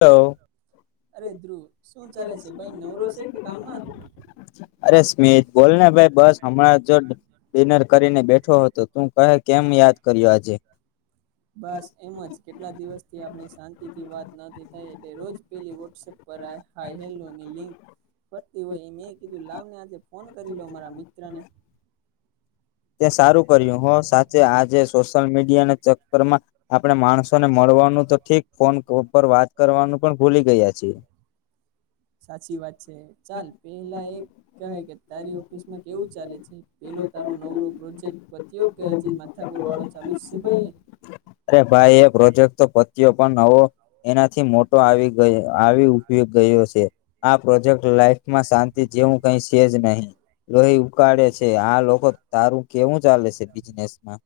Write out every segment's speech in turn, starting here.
Hello અરે ધ્રુવ શું ચાલે છે ભાઈ નવરો છે કે કામમાં અરે સ્મિત બોલને ભાઈ બસ હમણાં જ ડિનર કરીને બેઠો હતો તું કહે કેમ યાદ કર્યો આજે બસ એમજ કેટલા દિવસ થી આપણી શાંતિથી વાત ન નથી થય એટલે રોજ પેલી વોટસપ પર હાય હેલો ની લિંક ફરતી હોય એ મેં કીધું લાવને આજે ફોન કરી લો મારા મિત્ર ને. તે સારું કર્યું હો સાચે આજે સોશિયલ મીડિયાના ચક્કરમાં આપણે માણસોને મળ વાનું તો ઠીક ફોન પર વાત કરવાનું પણ ભૂલી ગયા છે. સાચી વાત છે ચાલ પેલા એ કહે કે તારી ઓફિસ માં કેવું ચાલે છે પેલો તારો નવરો પ્રોજેક્ટ પત્યો કે હજી માથાકોર વાળો ચાલુ જ છે ભાઈ અરે ભાઈ એ પ્રોજેક્ટ તો પત્યો પણ નવો એનાથી મોટો આવી ગયો આવી ઉભ ગયો છે આ પ્રોજેક્ટ લાઈફમાં શાંતિ જેવું કઈ છે જ નહીં લોહી ઉકાળે છે આ લોકો તારું કેવું ચાલે છે બિઝનેસમાં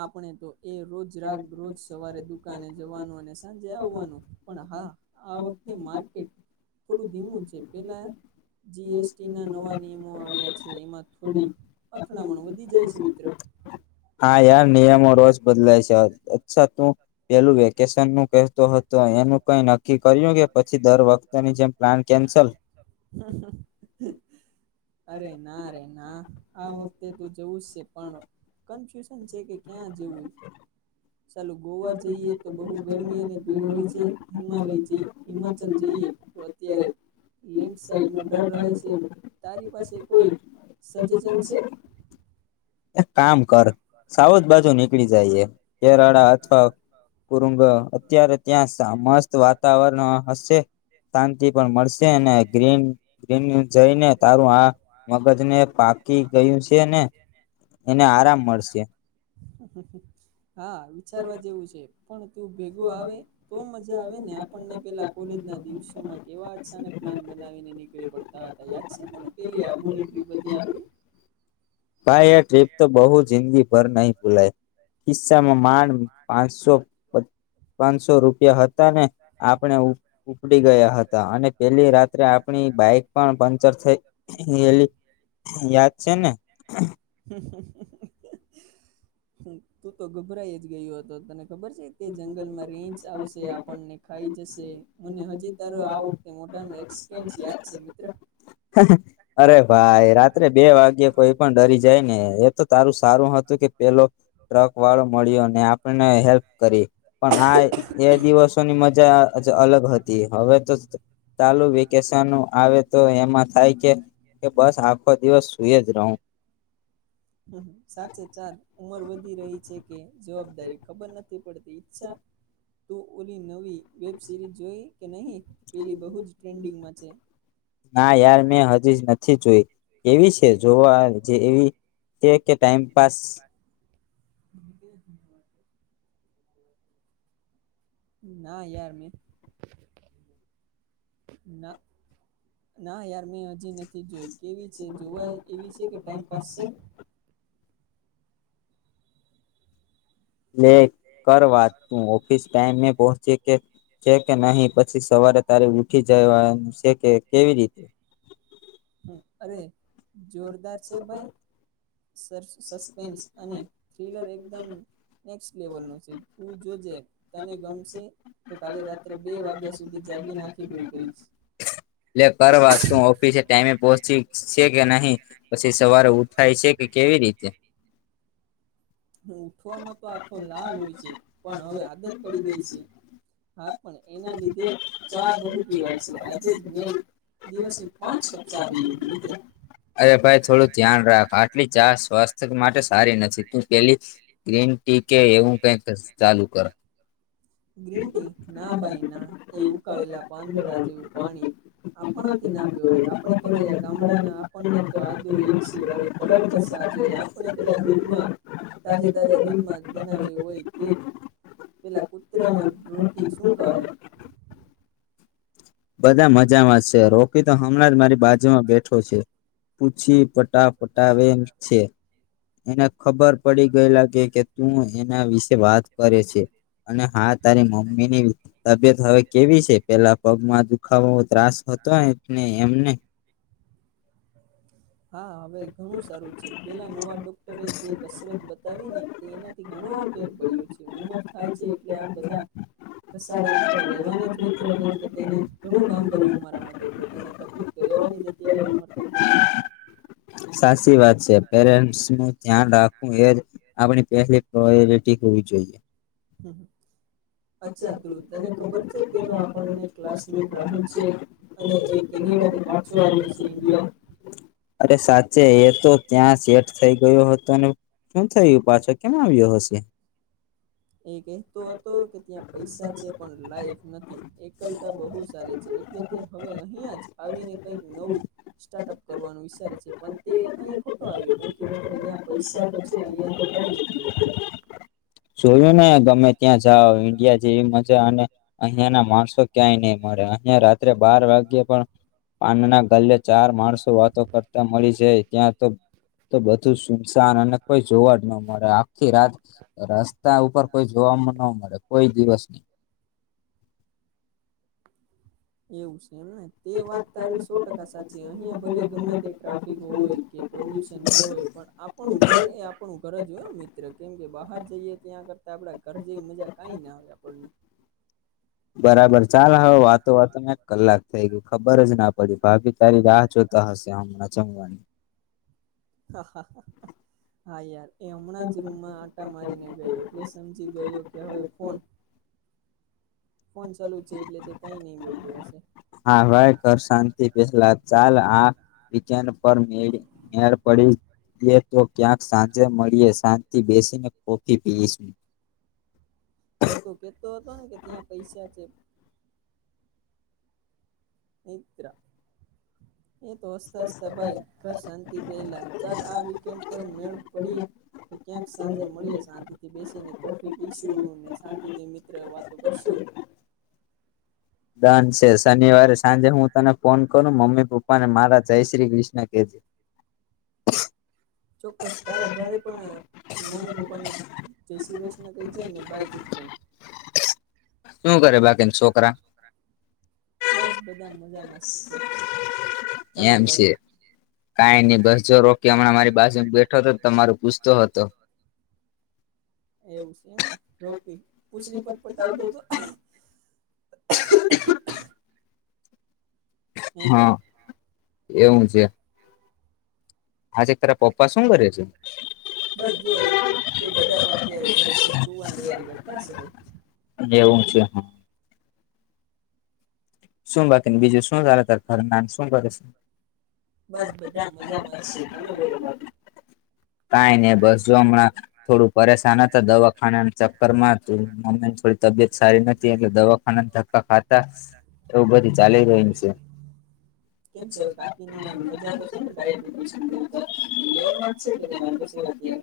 આપણે તો એ રોજ રાગ રોજ સવારે દુકાને જવાનું અને સાંજે આવવાનું પણ હા આ વખતે માર્કેટ થોડું ધીમું છે પેલા જીએસટી ના નવા નિયમો આવ્યા છે એમાં થોડી અથડામણ વધી જાય છે મિત્ર હા યાર નિયમો રોજ બદલાય છે અચ્છા પેલું વેકેશન નું કતો હતો એનું કઈ નક્કી કર્યું કે પછી દર વખતની જેમ પ્લાન કેન્સલ અરેનારે ના આ વખતે તું જવું જ છે પણ છે કન્ફ્યુઝન કે ક્યાં જવું ચાલું ગોવા જઈએ તો બહુ ગરમી અને ભીડ હોય છે હિમાલય હિમાચલ જઈએ તો અત્યારે લેન્ડ સાઇડ નો ડર રહે છે. તારી પાસે કોઈ સજેશન છે? એક કામ કર સાઉથ બાજુ નીકળી જાયએ. કેરાડા અથવા કુરુંંગ અત્યારે ત્યાં મસ્ત વાતાવરણ હશે શાંતિ પણ મળશે. ગ્રીન ગ્રીન જઈને તારું આ મગજ ને પાકી ગયું છે ને [inaudible] મળશે હા વિચારવા જેવું છે. પણ તું ભેગો આવે તો મજા આવે ને આપણને પેલા કોલેજ ના દિવસોમાં કેવા અચાનક પ્લાન બને બનાવીને નીકળી પડતા હતા યાદ છે તને પેલી આબુની ટ્રીપ હતી આપડી. ભાઈ એ ટ્રીપ તો બહુ જિંદગીભર નહી ભૂલાય. કિસ્સામાં માંડ પાંચસો પાંચસો રૂપિયા હતા ને આપણે ઉપડી ગયા હતા અને પેલી રાત્રે આપણી બાઈક પણ પંચર થઈ એલી યાદ છે ને. તું તો ગભરાઈ જ ગયો હતો તને ખબર છે તે જંગલમાં રીંછ આવશે આપણને ખાઈ જશે અને હજી તારો આ વખતે મોટ [unintelligible] યાદ છે મિત્ર. અરે ભાઈ રાત્રે બે વાગે કોઈ પણ ડરી જાય ને, એ તો તારું સારું હત તું કે પહેલો ટ્રક વાળો મળ્યો અને આપણને હેલ્પ કરી, પણ હાય એ દિવસોની મજા અચ અલગ હતી હવે તો ચાલુ વેકેશનો આવે તો એમાં થાય કે કે બસ આખો દિવસ સુઈ જ રહું. સાચે ચાર ઉંમર વધી રહી છે કે જવાબદારી ખબર નથી પડતી, ઈચ્છા તો ઓલી નવી વેબ સિરીઝ જોઈ કે નહી? પેલી બહુ જ ટ્રેન્ડિંગમાં છે. ના યાર મેં હજી જ નથી જોઈ. કેવી છે જોવા જે એવી છે કે ટાઈમ પાાસ? [inaudible] ના યાર મિત ના, ના યાર મે હજી નથ થી જોઈ કેવી છે જોવા એવી છે કે ટાઈમ પાાસ છે? લે કર વાત તું ઓફિસ ટાઈમે પહોંચી કે છે કે નહી પછી સવારે ત્યારે ઉઠી જાય વાનું સે કે કેવી રીતે? હા અરે જોરદાર છે ભાઈ. સસ સસ્પેન્સ અને થ્રીલર એકદમ નેકસ લેવલ નું છે. તું જોજે, તને ગમશે તો કાલે રાત્રે બે વાગ્યા સુધી જાગીને આખી પૂરી કરીશ. લે કર વાત તું હુ ઓફિસે ટાઈમે પહોચી સે કે નહી પછી સવારે ઉઠાય છે કે કેવી રીતે? [inaudible] ઉઠવામાં તો આખો લાલ હોય છે પણ હવે આદત પડી ગઈ છે [inaudible] [inaudible] હા પણ એના લીધે ચા બહુ પીવાય છે આજે જ મેં દિવસની પાંચ કપ ચા પી લીધી મિત્ર અરે ભાઈ થોડું ધ્યાન રાખ આટલી ચા સ્વાસ્થ્ય માટે સારી નથી. તું પેલી ગ્રીન ટી કે એવું કાઈક ચાલુ કર. ગ્રીન ટી ના ભાઈ ના એવું ઉકાળેલા પાંદડા જેવું પાણી [inaudible] આપણાથી ના પીવાય આપણે તો રહ્યા ગામડાના આપણને તો આદુ [inaudible] એલચી વાળી કડક જ છાશ જોઈએ આપણે પેલા [inaudible] બનાવે હોય તેજ પેલા કૂતરાને રોકી શું કહે? બધા મજામાં છે. રોકી તો હમણાં જ મારી બાજુમાં બેઠો છે. પૂછી પટાફટાવેમ છે. એને ખબર પડી ગયેલા કે તું હેના વિશે વાત કરે છે. અને હા તારી મમ્મી ની તબિયત હવે કેવી છે? પેલા પગમાં દુ ખાવો ત્રાસ હતો [unintelligible] એમને હા હવે ઘણું સારું છે. પેલા નવા ડોક્ટરે જે કસરત બતાવી ને તે એનાથી ઘણો ફેર પડ્યો છે. ઉમર થાય છે એટલે આ બધા ઘસારા તો રહેવાના જ મિત્ર કેમ કે તેને [inaudible] ઘણું કામ કર્યું મારા માટે, એટલે તેને તકલીફ તો રહેેવાની જ ત્યારે ઉમર થઈ ગઈ તી. [inaudible] સાસી વાત છે. પેરેન્ટસ નું ધ્યાન રાખવું એ જ આપણી પહેલી પ્રોયોરિટી હોય. હમ્મ. [inaudible] [inaudible] આપણને ક્લાસમેટ રાહુલ છે અને એ કેનેડા થી પાછો આવ્યો છે ઈન્ડિયા અરે સાચે એ તો ત્યાં શેઠ થઈ ગયો હતો. ને હું થયું પાછો કેમ આવ્યો હશે? એ કહેતો હતો કે ત્યાં પૈસા છે પણ લાઈફ નથી. એકલતા બહુ સારી છે એટલે તે હવે અહિયાં જ આવીને કંઈક નવું સ્ટાર્ટઅપ કરવાનું વિ વિચારે છે પણ તે અહી ખોટો આવ્યો કેમ કે મિત્ર ત્યાં પૈસા તો છે અહિયાં તો કઈ નથી મિત્ર સુું તમે ગમે ત્યાં જાઓ ઈન્ડિયા જેવી મજા અને અહિયા ના માણસો ક્યાંય નહી મળે અહિયાં રાત્રે બાર વાગ્યે પણ પાન ના ગલે ચાર માણસો વાતો કરતા મળી જાય ત્યાં તો તો બધું સુમસાન અને કોઈ જોવા જ ન મળે. આખી રાત રસ્તા ઉપર કોઈ જોવા જોવા ન મળે કોઈ દિવસ બી એવું છે એમ ને તે વાત તારી સો ટકા સાચી અહીંયા ભલે ગમે તે ટ્રાફિક હોય કે પોલ્યુશન હોય પણ આપણું ઘર એ આપણું ઘર જ હોય મિત્ર કેમ કે બહાર જઈએ ત્યાં કરતા આપડા ઘર જેવી મજા કઈ ના આવે આપણને [inaudible] બરાબર ચાલ હવે વાતો વાતો માં કલાક થઇ ગયો ખબર જ ના પડી ભાભી તારી રાહ જોતા હશે હમના જમવાની હા હા હા યાર એ હમણાં જ રૂમમાં આટા મારીને ગઈ એટલે સમજી ગયો કે હવે ફોન ફોન ચાલુ જ છે એટલે તે કઈ નય બોલયો હશે હા ભાઈ કર શાંતિ પહેલા ચાલ આ [unintelligible] પર મેડ મેડ પડી જાય તો ક્યાંક સાંજે મળીએ શાંનથી બેસીને કોફી પીઈ શું એ તો કેતો હતો ને કે ત્યાં પૈસા છે મિત્ર એ તો હસતા હસતા ભાઈ ઘર શાંતિ પહેલા ચાલ આ વિકેનડ પર મેળ પડીએ. તો ક્યાંક સાંજે મળીએ શાંતિ થી બેસીને કોફી પીશું ને શાંતિ થી મિત્ર વાતો કરશું. [inaudible] ડન છે શનિવારે સાંજે હું તને ફોન કરું મમ્મી પપ્પા ને મારા જય શ્રી કૃષ્ણ કેહ જે. [inaudible] ચોક્કસ તારા ઘરે પણ મમ્મી પપ્પા ને જય શ્રી કૃષ્ણ કહી જે ને ભાઈ ગૂડ નાઈટ. શું કરે બાકી ન છોકરા? બસ બધા મજામાંશે તમે કો? કાંઈ નહી બસ જો રોકી હમણાં મારી બાજુ બેઠો હતો તમારો પૂછતો હતો. [inaudible] એવું છે એમને રોકી પૂછલી પટ પટાવતો હતો. [inaudible] હે ભાઈ હા એવું છે. હા છે તારા પપ્પા શું કરે છે? બસ જો એ તે બધા પણ અત્યારે ઘરે છે સુવાની તૈયારી કરતા હશે ભાઈ. એવું છે હા. શું બાકીને બીજું શું ચાલે ત ખર ના શું કરે છે? બસ બધા મજા માં સે તમે બોલો બાકી. કાય નઈ બસ જો હમણાં થોડું પરેશાન હતો દવાખાના ના ચક્કર માં મમ્મી ને થોડી તબિયત સારી નથી એટલે દવાખાના ધક્કા ખાતા એવું બધું ચાલી રહ્યું છે. [inaudible] કેમ છે હવે કાકીને મજા તો છે ને ડાયાબિટીસ ને બધું લેવલમાં જ છે કે કઈ વાંધો [inaudible] છે અત્યારે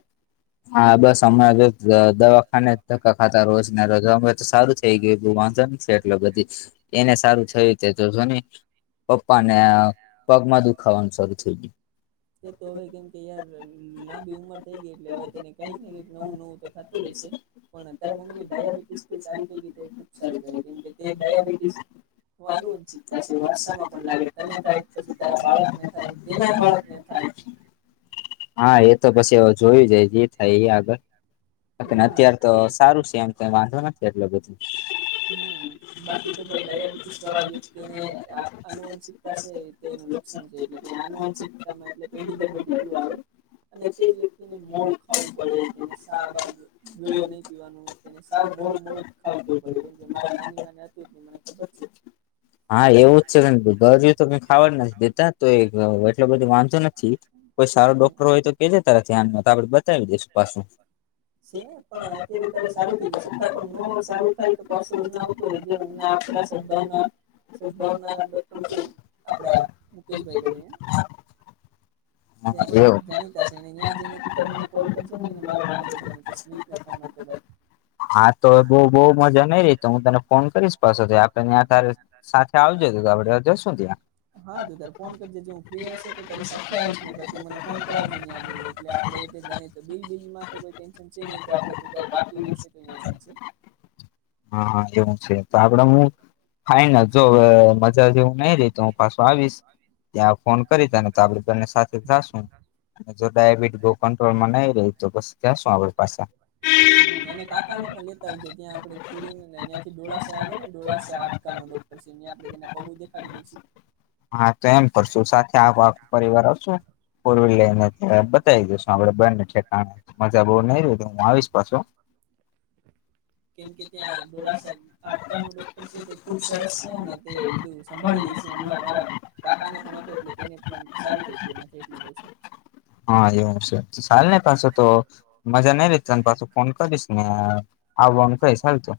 હા બસ હમણાં જસ્ટ દવાખાને ધક્કા ખાધા રોજ ના રોજ અમને તો સારું થઇ ગયું વા છે એટલે બધી એને સારું થયું છે તો જો ને પપ્પા ને અ પગમાં દુખાવાનું શરૂુ થઈ ગયું. એ તો હવે કેમ કે યાર લાંબી ઉંમર થય ગય એટલે હવે તેને કઈક ને કઈક નવું નવું તો થતું રહેશે પણ અત્યારે મમ્મી ડાયાબિટીસ તે સારી થઈ ગઈ. [inaudible] ખુબ સારું કહેવાય. કેમ કે તે ડાયાબિટીસ [unintelligible] આનુ વંશિતતા છે. વારસામાં પણ લાગે તને થાય, પછી તારા બાળકને થાય, તેના બાળકને થાય, [unintelligible] હા, એ તો પછી જોયું જાય જે થાય એ આગળ ને ના અત્યાર તો કે સારું છે. એમ કાઈ વાંધો નથી એટલો બધો. હમ, બાકી તો ભાઈ! ડાયાબિટીસ વાળા વ્યક્તિને આનુવંશિકતા છે તેનું લક્ષણ છે. એટલે તે આનુવંશિક એટલે પેઢી દર પેઢી લું આવે. અને તે વ્યક્તિને મોળું ખાવું પડે, તેને શા બા ગળિયો નહી પીવાનું તેને સાવ મોળુ મોળુ જ ખાવ પડે, કેમ કે મારા નાની મા ને હતું જ ને મને ખબર છે. હા, એવું જ છે ઘરું તો કઈ ખાવાનું નથી દેતા, તો એટલો બધો વાંધો નથી. કોઈ સારો ડોક્ટર હોય તો કે જે તારેા ધ્યાન? તો આપડે બતાવી દઈશું પાછું. છે ને, પણ અત્યારે તારે સારું થઈ ગયું. સત્તા પણ નો સારું થાય તો પાછો ઉના આવતો રે જે સ ઉના આપડા સદભાવના જ સદભાવના ડોક્ટર છે [inaudible] આપડા મુકેશભાઈ [unintelligible] કરીને [inaudible] તે આપડા જાણીતા છે ને, ત્યાં જઈને તું મને કોલ કરજે ને, મારું નામ દેજે ને સ્મિત નો ફોન હતો. દુબઈ હા, તો બહૂ બહુ મજા નઈ રહી તો, હું તને ફોન કરીશ પાછો આપડે ત્યાં તારે સાથે આવજે તુ. બતાડવા જઈશું ત્યાં હા તું તાર [inaudible] કર તું મને ફોન કરાવજે, ત્યાં જઈને એટલે આપણે એ જ જાણીતો બિલ બિલ માં તો કોઈ ટેન્શન છે નહીં તો, આપણે તું બાકી રશે તો અહીયાં ચાલજે હા એવું છે. તો આપડે હું? ફાઈનલ, જો હવે મજા જેવું નઈ રહી તો હું પાછું આવીશ. ત્યાં ફોન કરી તને તો આપડે બંને સાથે-' જાશું. જો ડાયાબિટી બહુ કંટ્રોલમાં નહી રે તો પાછા જાશું આપડે પાછા હમ અને કાકા ને પણ લેતા આવજે ત્યાં આપડે કુડી ત્યાંથી ડોળસા ને, ડોળસા હાંડકાનો ડોક્ટર પછી ન્યા જઈને આપે તેના પગું દેખાડી દઈશું. હા તો એમ કરશું સાથે [inaudible] પરિવાર આવશું. ફોર વીલ હમ લઈ ને બતાવી દશું આપડે બં ને હા મજા બહુ નઈ રે તો હું આવીશ પાછું. કેમ કે ત્યાં ડોળસા હાંટકા નો ડોક્ટર છે. તે ખુબ સરસ છે. અને તે બધું સંભાળી લે મારા કાકા ને પણ હતો એટલે તેને પણ સારું થઈ ગયું નથી એટલે કહુ છું. હા, એવું છે. ચાલ ને પાછો તો મજા નઈ લે તને પાછો ફોન કરીશ નેબ કોણ કઈ ચાલ તો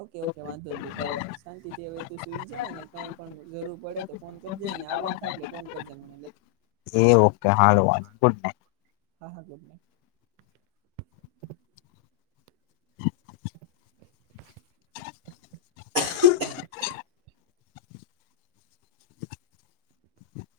ઓકે, ઓકે વાંધો નઈ તું તારે શાંતિ થી હવે તું સુઈ જાય ને, કંઈ પણ જરૂર પડે તો ફોન કરજે. ને આવવાન થાય એટલે ફોન કરજે મને, એટલે. એ ઓકે હાલ, ગુડ નાઈટ હા હા કરને [inaudible] [inaudible] [unintelligible]